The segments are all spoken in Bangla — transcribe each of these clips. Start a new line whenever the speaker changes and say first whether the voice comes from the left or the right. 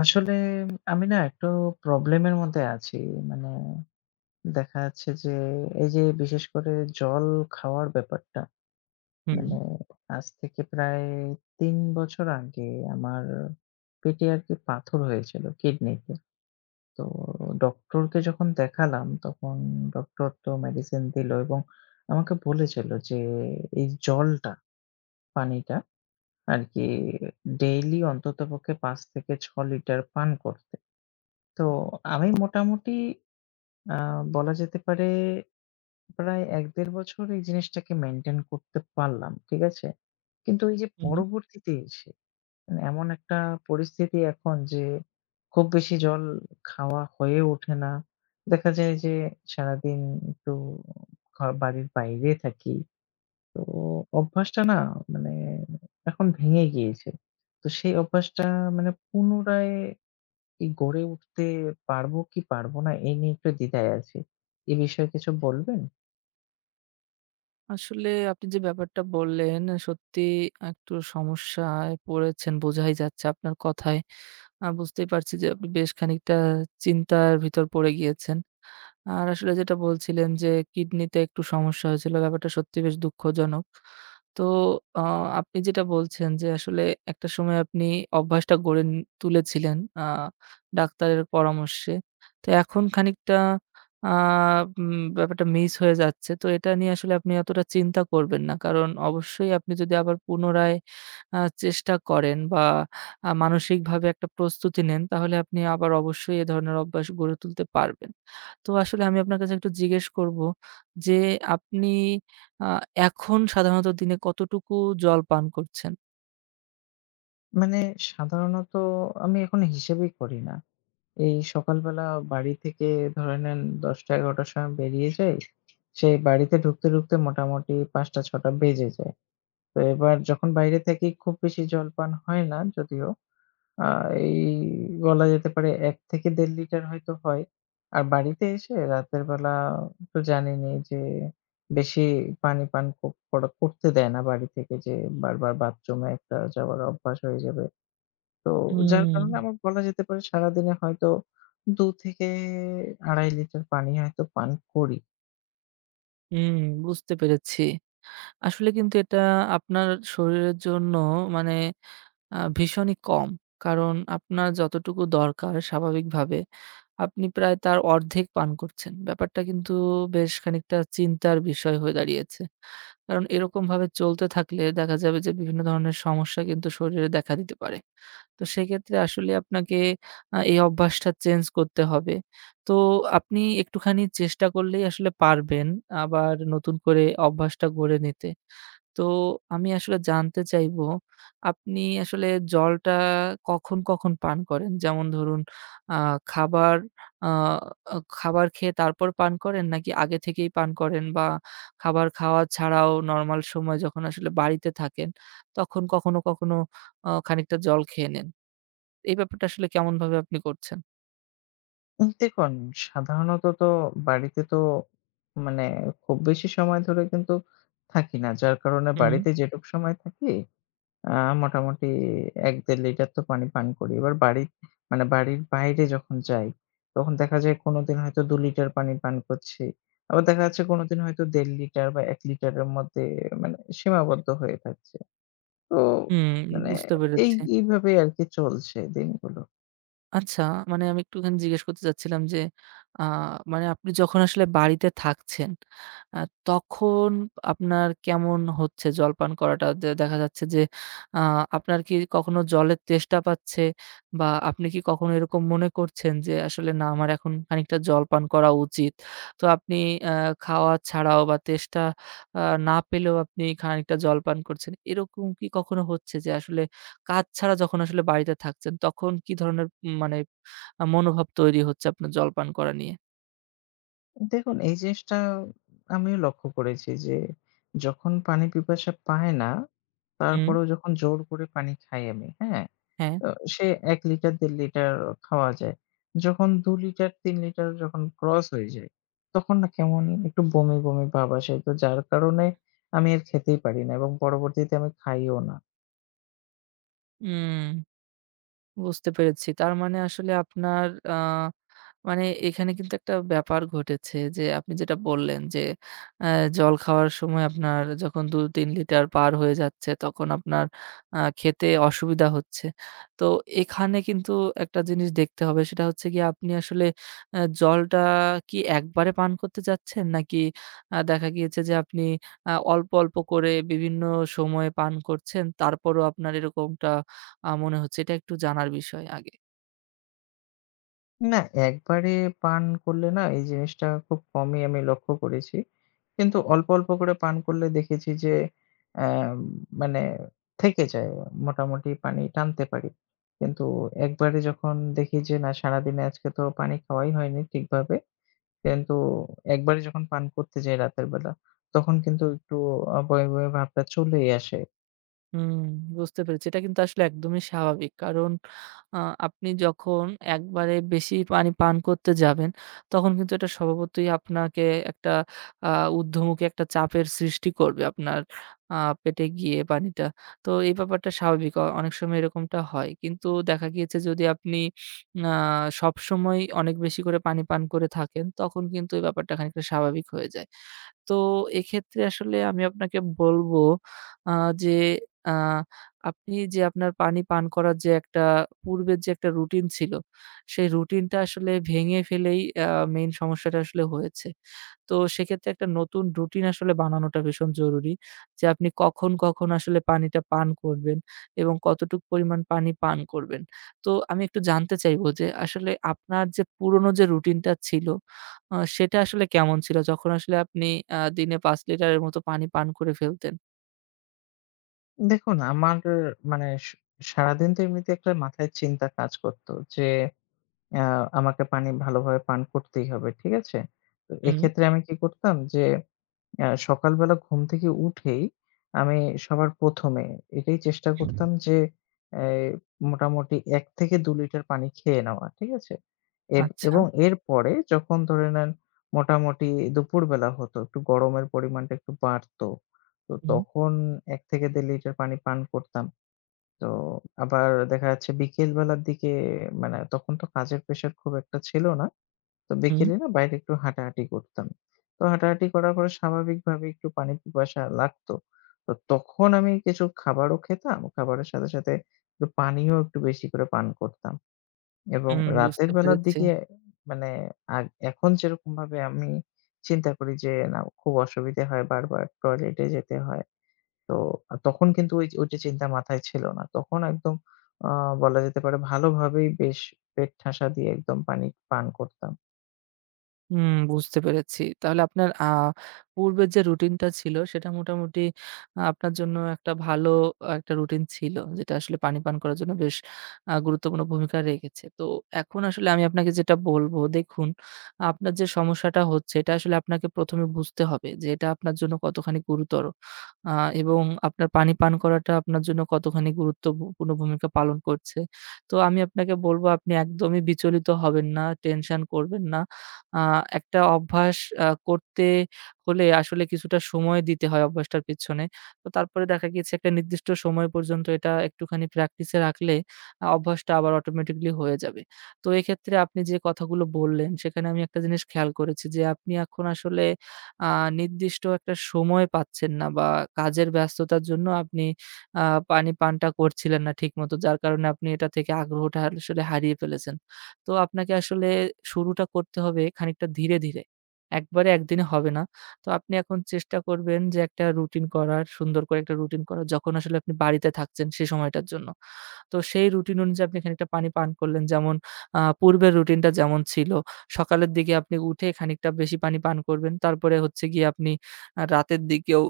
left: আসলে আমি না একটু প্রবলেমের মধ্যে আছি। মানে দেখা যাচ্ছে যে এই যে বিশেষ করে জল খাওয়ার ব্যাপারটা।
right: হুম,
left: মানে আজ থেকে প্রায় ৩ বছর আগে আমার পেটে আরকি পাথর হয়েছিল কিডনিতে। তো ডক্টরকে যখন দেখালাম তখন ডক্টর তো মেডিসিন দিল এবং আমাকে বলেছিল যে এই জলটা, পানিটা আরকি ডেইলি অন্ততপক্ষে ৫ থেকে ৬ লিটার পান করতে। তো আমি মোটামুটি আ বলা যেতে পারে প্রায় ১-১.৫ বছর এই জিনিসটাকে মেইনটেইন করতে পারলাম। ঠিক আছে? কিন্তু এই যে
right: হুম।
left: পরবর্তীতে এসে মানে এমন একটা পরিস্থিতি এখন যে খুব বেশি জল খাওয়া হয়ে ওঠে না। দেখা যায় যে সারাদিন একটু ঘর বাড়ির বাইরে থাকি। তো অভ্যাসটা না মানে এখন ভেঙে গিয়েছে। তো সেই অভ্যাসটা মানে পুনরায় এই গড়ে উঠতে পারবো কি পারবো না এই নিয়ে একটু দ্বিধায় আছি। এ বিষয়ে কিছু বলবেন?
right: আসলে আপনি যে ব্যাপারটা বললেন সত্যি একটু সমস্যায় পড়েছেন বোঝাই যাচ্ছে আপনার কথায়। বুঝতেই পারছি যে আপনি বেশ খানিকটা চিন্তার ভিতর পড়ে গিয়েছেন। আর আসলে যেটা বলছিলেন যে কিডনিতে একটু সমস্যা হয়েছিল ব্যাপারটা সত্যি বেশ দুঃখজনক। তো আ আপনি যেটা বলছেন যে আসলে একটা সময় আপনি অভ্যাসটা গড়ে তুলেছিলেন ডাক্তারের পরামর্শে। তো এখন খানিকটা আ উম ব্যাপারটা মিস হয়ে যাচ্ছে। তো এটা নিয়ে আসলে আপনি এতটা চিন্তা করবেন না। কারণ অবশ্যই আপনি যদি আবার পুনরায় চেষ্টা করেন বা মানসিকভাবে একটা প্রস্তুতি নেন, তাহলে আপনি আবার অবশ্যই এ ধরনের অভ্যাস গড়ে তুলতে পারবেন। তো আসলে আমি আপনার কাছে একটু জিজ্ঞেস করব যে, আপনি আ এখন সাধারণত দিনে কতটুকু জল পান করছেন?
left: মানে সাধারণত আমি এখন হিসেবই করি না। এই সকালবেলা বাড়ি থেকে ধরে নেন ১০টা-১১টার সময় বেরিয়ে যাই। সেই বাড়িতে ঢুকতে, ঢুকতে মোটামুটি ৫টা-৬টা বেজে যায়। তো এবার যখন বাইরে থাকি খুব বেশি জলপান হয় না যদিও। আ এই বলা যেতে পারে ১ থেকে ১.৫ লিটার হয়তো হয়। আর বাড়িতে এসে রাতের বেলা তো জানেনই যে বেশি পানি পান করা করতে দেয় না বাড়ি থেকে যে বারবার বাথরুমে একটা যাওয়ার অভ্যাস হয়ে যাবে। তো যার কারণে
right: হুম,
left: আমার বলা যেতে পারে সারাদিনে হয়তো ২ থেকে ২.৫ লিটার পানি হয়তো পান করি।
right: হুম, বুঝতে পেরেছি। আসলে কিন্তু এটা আপনার শরীরের জন্য মানে ভীষণই কম। কারণ আপনার যতটুকু দরকার স্বাভাবিকভাবে আপনি প্রায় তার অর্ধেক পান করছেন। ব্যাপারটা কিন্তু বেশ খানিকটা চিন্তার বিষয় হয়ে দাঁড়িয়েছে। কারণ এরকমভাবে চলতে থাকলে দেখা যাবে যে বিভিন্ন ধরনের সমস্যা কিন্তু শরীরে দেখা দিতে পারে। তো সেক্ষেত্রে আসলে আপনাকে এই অভ্যাসটা চেঞ্জ করতে হবে। তো আপনি একটুখানি চেষ্টা করলেই আসলে পারবেন আবার নতুন করে অভ্যাসটা গড়ে নিতে। তো আমি আসলে জানতে চাইবো, আপনি আসলে জলটা কখন, কখন পান করেন? যেমন ধরুন আ খাবার আ আ খাবার খেয়ে তারপর পান করেন? নাকি আগে থেকেই পান করেন? বা খাবার খাওয়া ছাড়াও নরমাল সময় যখন আসলে বাড়িতে থাকেন, তখন কখনো, কখনো খানিকটা জল খেয়ে নেন? এই ব্যাপারটা আসলে কেমনভাবে আপনি করছেন?
left: দেখুন সাধারণত তো বাড়িতে তো মানে খুব বেশি সময় ধরে কিন্তু থাকি না। যার কারণে
right: হুম,
left: বাড়িতে যেটুক সময় থাকি আ মোটামুটি ১-১.৫ লিটার তো পানি পান করি। এবার বাড়ির মানে বাড়ির বাইরে যখন যাই, তখন দেখা যায় কোনোদিন হয়তো ২ লিটার পানি পান করছি। আবার দেখা যাচ্ছে কোনোদিন হয়তো ১.৫ লিটার বা ১ লিটারের মধ্যে মানে সীমাবদ্ধ হয়ে থাকছে। তো
right: হুম,
left: মানে
right: বুঝতে পেরেছি।
left: এইভাবেই আরকি চলছে দিনগুলো।
right: আচ্ছা, মানে আমি একটুখানি জিজ্ঞেস করতে চাচ্ছিলাম যে, আ মানে আপনি যখন আসলে বাড়িতে থাকছেন, আ তখন আপনার কেমন হচ্ছে জলপান করাটা? দেখা যাচ্ছে যে, আ আপনার কি কখনো জলের তেষ্টা পাচ্ছে? বা আপনি কি কখনো এরকম মনে করছেন যে, আসলে না আমার এখন খানিকটা জলপান করা উচিত? তো আপনি আ খাওয়া ছাড়াও বা তেষ্টা আ না পেলেও আপনি খানিকটা জলপান করছেন। এরকম কি কখনো হচ্ছে যে আসলে কাজ ছাড়া যখন আসলে বাড়িতে থাকছেন, তখন কি ধরনের মানে মনোভাব তৈরি হচ্ছে আপনার জলপান করা নিয়ে?
left: দেখুন এই জিনিসটা আমিও লক্ষ্য করেছি যে, যখন পানি পিপাসা পায় না,
right: হুম,
left: তারপরেও যখন জোর করে পানি খাই আমি, হ্যাঁ?
right: হ্যাঁ।
left: আ সে ১ লিটার ১.৫ লিটার খাওয়া যায়। যখন ২ লিটার ৩ লিটার যখন ক্রস হয়ে যায়, তখন না কেমন একটু বমি, বমি ভাব আসে। তো যার কারণে আমি আর খেতেই পারি না এবং পরবর্তীতে আমি খাইও না।
right: উম বুঝতে পেরেছি। তার মানে আসলে আপনার আ মানে এখানে কিন্তু একটা ব্যাপার ঘটেছে যে আপনি যেটা বললেন যে অ্যা জল খাওয়ার সময় আপনার যখন ২-৩ লিটার পার হয়ে যাচ্ছে তখন আপনার খেতে অসুবিধা হচ্ছে। তো এখানে কিন্তু একটা জিনিস দেখতে হবে সেটা হচ্ছে গিয়ে আপনি আসলে জলটা কি একবারে পান করতে চাচ্ছেন? নাকি দেখা গিয়েছে যে আপনি অল্প, অল্প করে বিভিন্ন সময়ে পান করছেন তারপরও আপনার এরকমটা মনে হচ্ছে? এটা একটু জানার বিষয় আগে।
left: না, একবারে পান করলে না এই জিনিসটা খুব কমই আমি লক্ষ্য করেছি। কিন্তু অল্প, অল্প করে পান করলে দেখেছি যে অ্যা মানে থেকে যায়। মোটামুটি পানি টানতে পারি। কিন্তু একবারে যখন দেখি যে না সারাদিনে আজকে তো পানি খাওয়াই হয়নি ঠিকভাবে। কিন্তু একবারে যখন পান করতে যাই রাতের বেলা, তখন কিন্তু একটু বমি, বমি ভাবটা চলেই আসে।
right: হুম, বুঝতে পেরেছি। এটা কিন্তু আসলে একদমই স্বাভাবিক। কারণ আ আপনি যখন একবারে বেশি পানি পান করতে যাবেন, তখন কিন্তু এটা স্বভাবতই আপনাকে একটা আ ঊর্ধ্বমুখী একটা চাপের সৃষ্টি করবে আপনার আ পেটে গিয়ে পানিটা। তো এই ব্যাপারটা স্বাভাবিক। অনেক সময় এরকমটা হয়। কিন্তু দেখা গিয়েছে যদি আপনি আ সবসময় অনেক বেশি করে পানি পান করে থাকেন, তখন কিন্তু এই ব্যাপারটা খানিকটা স্বাভাবিক হয়ে যায়। তো এক্ষেত্রে আসলে আমি আপনাকে বলব আ যে আ আপনি যে আপনার পানি পান করার যে একটা পূর্বের যে একটা রুটিন ছিল, সেই রুটিনটা আসলে ভেঙে ফেলেই মেইন সমস্যাটা আসলে হয়েছে। তো সেক্ষেত্রে একটা নতুন রুটিন আসলে বানানোটা ভীষণ জরুরি। যে আপনি কখন, কখন আসলে পানিটা পান করবেন এবং কতটুক পরিমাণ পানি পান করবেন। তো আমি একটু জানতে চাইবো যে আসলে আপনার যে পুরনো যে রুটিনটা ছিল সেটা আসলে কেমন ছিল? যখন আসলে আপনি দিনে ৫ লিটারের মতো পানি পান করে ফেলতেন?
left: দেখুন আমার মানে সারাদিন তো এমনিতে একটা মাথায় চিন্তা কাজ করত যে আ আমাকে পানি ভালোভাবে পান করতেই হবে। ঠিক আছে? তো
right: হুম।
left: এক্ষেত্রে আমি কি করতাম যে সকালবেলা ঘুম থেকে উঠেই আমি সবার ১ম এ এটাই চেষ্টা করতাম যে অ্যা মোটামুটি ১ থেকে ২ লিটার পানি খেয়ে নেওয়া। ঠিক আছে?
right: আচ্ছা।
left: এবং এরপরে যখন ধরে নেন মোটামুটি দুপুরবেলা হতো, একটু গরমের পরিমাণটা একটু বাড়তো। তো
right: হুম,
left: তখন ১ থেকে ১.৫ লিটার পানি পান করতাম। তো আবার দেখা যাচ্ছে বিকেল বেলার দিকে মানে তখন তো কাজের প্রেশার খুব একটা ছিল না। তো
right: হুম,
left: বিকেলে না বাইরে একটু হাঁটাহাঁটি করতাম। তো হাঁটাহাঁটি করার পরে স্বাভাবিকভাবে একটু পানির পিপাসা লাগতো। তো তখন আমি কিছু খাবারও খেতাম। খাবারের সাথে, সাথে একটু পানিও একটু বেশি করে পান করতাম এবং
right: হুম,
left: রাতের
right: বুঝতে
left: বেলার
right: পেরেছি।
left: দিকে মানে আগ এখন যেরকমভাবে আমি চিন্তা করি যে, না খুব অসুবিধে হয় বারবার টয়লেটে যেতে হয়। তো তখন কিন্তু ওইটা চিন্তা মাথায় ছিল না। তখন একদম আ বলা যেতে পারে ভালোভাবেই বেশ পেট ঠাসা দিয়ে একদম পানি পান করতাম।
right: হুম, বুঝতে পেরেছি। তাহলে আপনার পূর্বের যে রুটিনটা ছিল সেটা মোটামুটি আপনার জন্য একটা ভালো একটা রুটিন ছিল। যেটা আসলে পানি পান করার জন্য বেশ গুরুত্বপূর্ণ ভূমিকা রেখেছে। তো এখন আসলে আমি আপনাকে যেটা বলব, দেখুন আপনার যে সমস্যাটা হচ্ছে এটা আসলে আপনাকে ১ম এ বুঝতে হবে যে এটা আপনার জন্য কতখানি গুরুতর। আ এবং আপনার পানি পান করাটা আপনার জন্য কতখানি গুরুত্বপূর্ণ ভূমিকা পালন করছে। তো আমি আপনাকে বলব আপনি একদমই বিচলিত হবেন না, টেনশন করবেন না। আ একটা অভ্যাস করতে হলে আসলে কিছুটা সময় দিতে হয় অভ্যাসটার পেছনে। তো তারপরে দেখা গিয়েছে একটা নির্দিষ্ট সময় পর্যন্ত এটা একটুখানি প্র্যাকটিসে রাখলে অভ্যাসটা আবার অটোমেটিক্যালি হয়ে যাবে। তো এক্ষেত্রে আপনি যে কথাগুলো বললেন সেখানে আমি একটা জিনিস খেয়াল করেছি যে আপনি এখন আসলে আ নির্দিষ্ট একটা সময় পাচ্ছেন না বা কাজের ব্যস্ততার জন্য আপনি আ পানি পানটা করছিলেন না ঠিকমতো। যার কারণে আপনি এটা থেকে আগ্রহটা আসলে হারিয়ে ফেলেছেন। তো আপনাকে আসলে শুরুটা করতে হবে খানিকটা ধীরে, ধীরে। একবারে একদিনে হবে না। তো আপনি এখন চেষ্টা করবেন যে একটা রুটিন করার, সুন্দর করে একটা রুটিন করার যখন আসলে আপনি বাড়িতে থাকছেন সেই সময়টার জন্য। তো সেই রুটিন অনুযায়ী আপনি খানিকটা পানি পান করলেন। যেমন পূর্বের রুটিনটা যেমন ছিল, সকালের দিকে আপনি উঠে খানিকটা বেশি পানি পান করবেন। তারপরে হচ্ছে গিয়ে আপনি রাতের দিকেও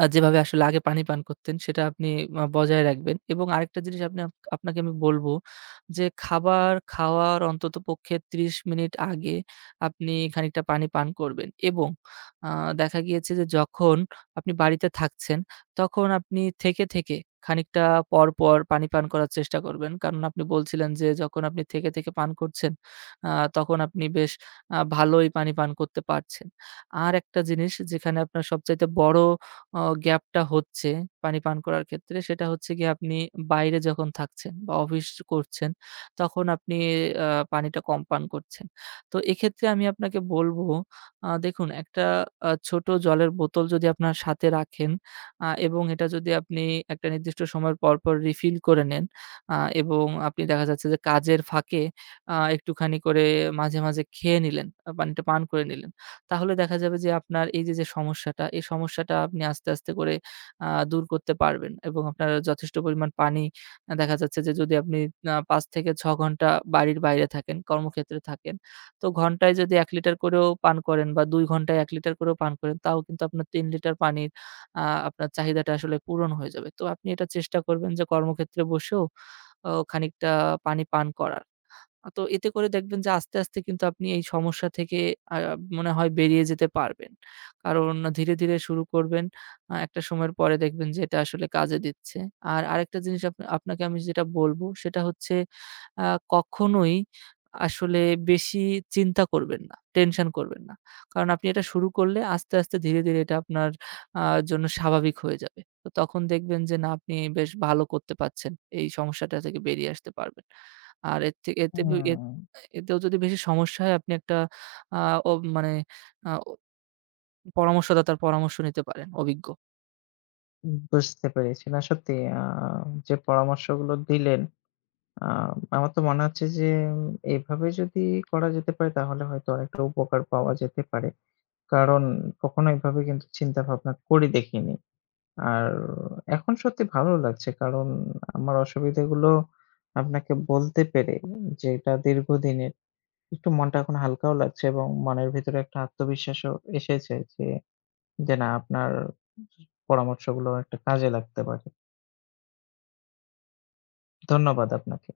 right: যেভাবে আসলে আগে পানি পান করতেন সেটা আপনি বজায় রাখবেন এবং আরেকটা জিনিস আপনি আপ আপনাকে আমি বলব যে খাবার খাওয়ার অন্ততপক্ষে ৩০ মিনিট আগে আপনি খানিকটা পানি পান করবেন এবং আ দেখা গিয়েছে যে যখন আপনি বাড়িতে থাকছেন তখন আপনি থেকে, থেকে খানিকটা পর, পর পানি পান করার চেষ্টা করবেন। কারণ আপনি বলছিলেন যে যখন আপনি থেকে, থেকে পান করছেন আ তখন আপনি বেশ ভালোই পানি পান করতে পারছেন। আর একটা জিনিস যেখানে আপনার সবচাইতে বড় অ গ্যাপটা হচ্ছে পানি পান করার ক্ষেত্রে সেটা হচ্ছে গিয়ে আপনি বাইরে যখন থাকছেন বা অফিস করছেন তখন আপনি আ পানিটা কম পান করছেন। তো এক্ষেত্রে আমি আপনাকে বলব দেখুন একটা ছোট জলের বোতল যদি আপনার সাথে রাখেন এবং এটা যদি আপনি একটা নির্দিষ্ট সময় পর, পর রিফিল করে নেন আ এবং আপনি দেখা যাচ্ছে যে কাজের ফাঁকে একটুখানি করে মাঝে, মাঝে খেয়ে নিলেন, পানিটা পান করে নিলেন। তাহলে দেখা যাবে যে আপনার এই যে সমস্যাটা, এই সমস্যাটা আপনি আস্তে, আস্তে করে আ দূর করতে পারবেন এবং আপনার যথেষ্ট পরিমাণ পানি দেখা যাচ্ছে যে যদি আপনি ৫ থেকে ৬ ঘন্টা বাড়ির বাইরে থাকেন, কর্মক্ষেত্রে থাকেন, তো ঘন্টায় যদি ১ লিটার করেও পান করেন বা ২ ঘন্টায় ১ লিটার করেও পান করেন, তাও কিন্তু আপনার ৩ লিটার পানির আ আপনার চাহিদাটা আসলে পূরণ হয়ে যাবে। তো আপনি এটা চেষ্টা করবেন যে কর্মক্ষেত্রে বসেও খানিকটা পানি পান করার। তো এতে করে দেখবেন যে আস্তে, আস্তে কিন্তু আপনি এই সমস্যা থেকে আ মনে হয় বেরিয়ে যেতে পারবেন। কারণ ধীরে, ধীরে শুরু করবেন। একটা সময়ের পরে দেখবেন যে এটা আসলে কাজে দিচ্ছে। আর আরেকটা জিনিস আপনাকে আমি যেটা বলব সেটা হচ্ছে আ কখনোই আসলে বেশি চিন্তা করবেন না, টেনশন করবেন না। কারণ আপনি এটা শুরু করলে আস্তে, আস্তে ধীরে, ধীরে এটা আপনার আ জন্য স্বাভাবিক হয়ে যাবে। তো তখন দেখবেন যে না আপনি বেশ ভালো করতে পারছেন। এই সমস্যাটা থেকে বেরিয়ে আসতে পারবেন। আর এর থেকে
left: হুম।
right: এত এতেও যদি বেশি সমস্যা হয় আপনি একটা আ ও মানে আ পরামর্শদাতার পরামর্শ নিতে পারেন অভিজ্ঞ।
left: বুঝতে পেরেছি। না সত্যি আ যে পরামর্শগুলো দিলেন, আ আমার তো মনে হচ্ছে যে এভাবে যদি করা যেতে পারে তাহলে হয়তো অনেকটা উপকার পাওয়া যেতে পারে। কারণ কখনো এভাবে কিন্তু চিন্তা ভাবনা করে দেখিনি। আর এখন সত্যি ভালো লাগছে। কারণ আমার অসুবিধাগুলো আপনাকে বলতে পেরে যে এটা দীর্ঘদিনের একটু মনটা এখন হালকাও লাগছে এবং মনের ভিতরে একটা আত্মবিশ্বাসও এসেছে যে, না আপনার পরামর্শগুলো একটা কাজে লাগতে পারে। ধন্যবাদ আপনাকে।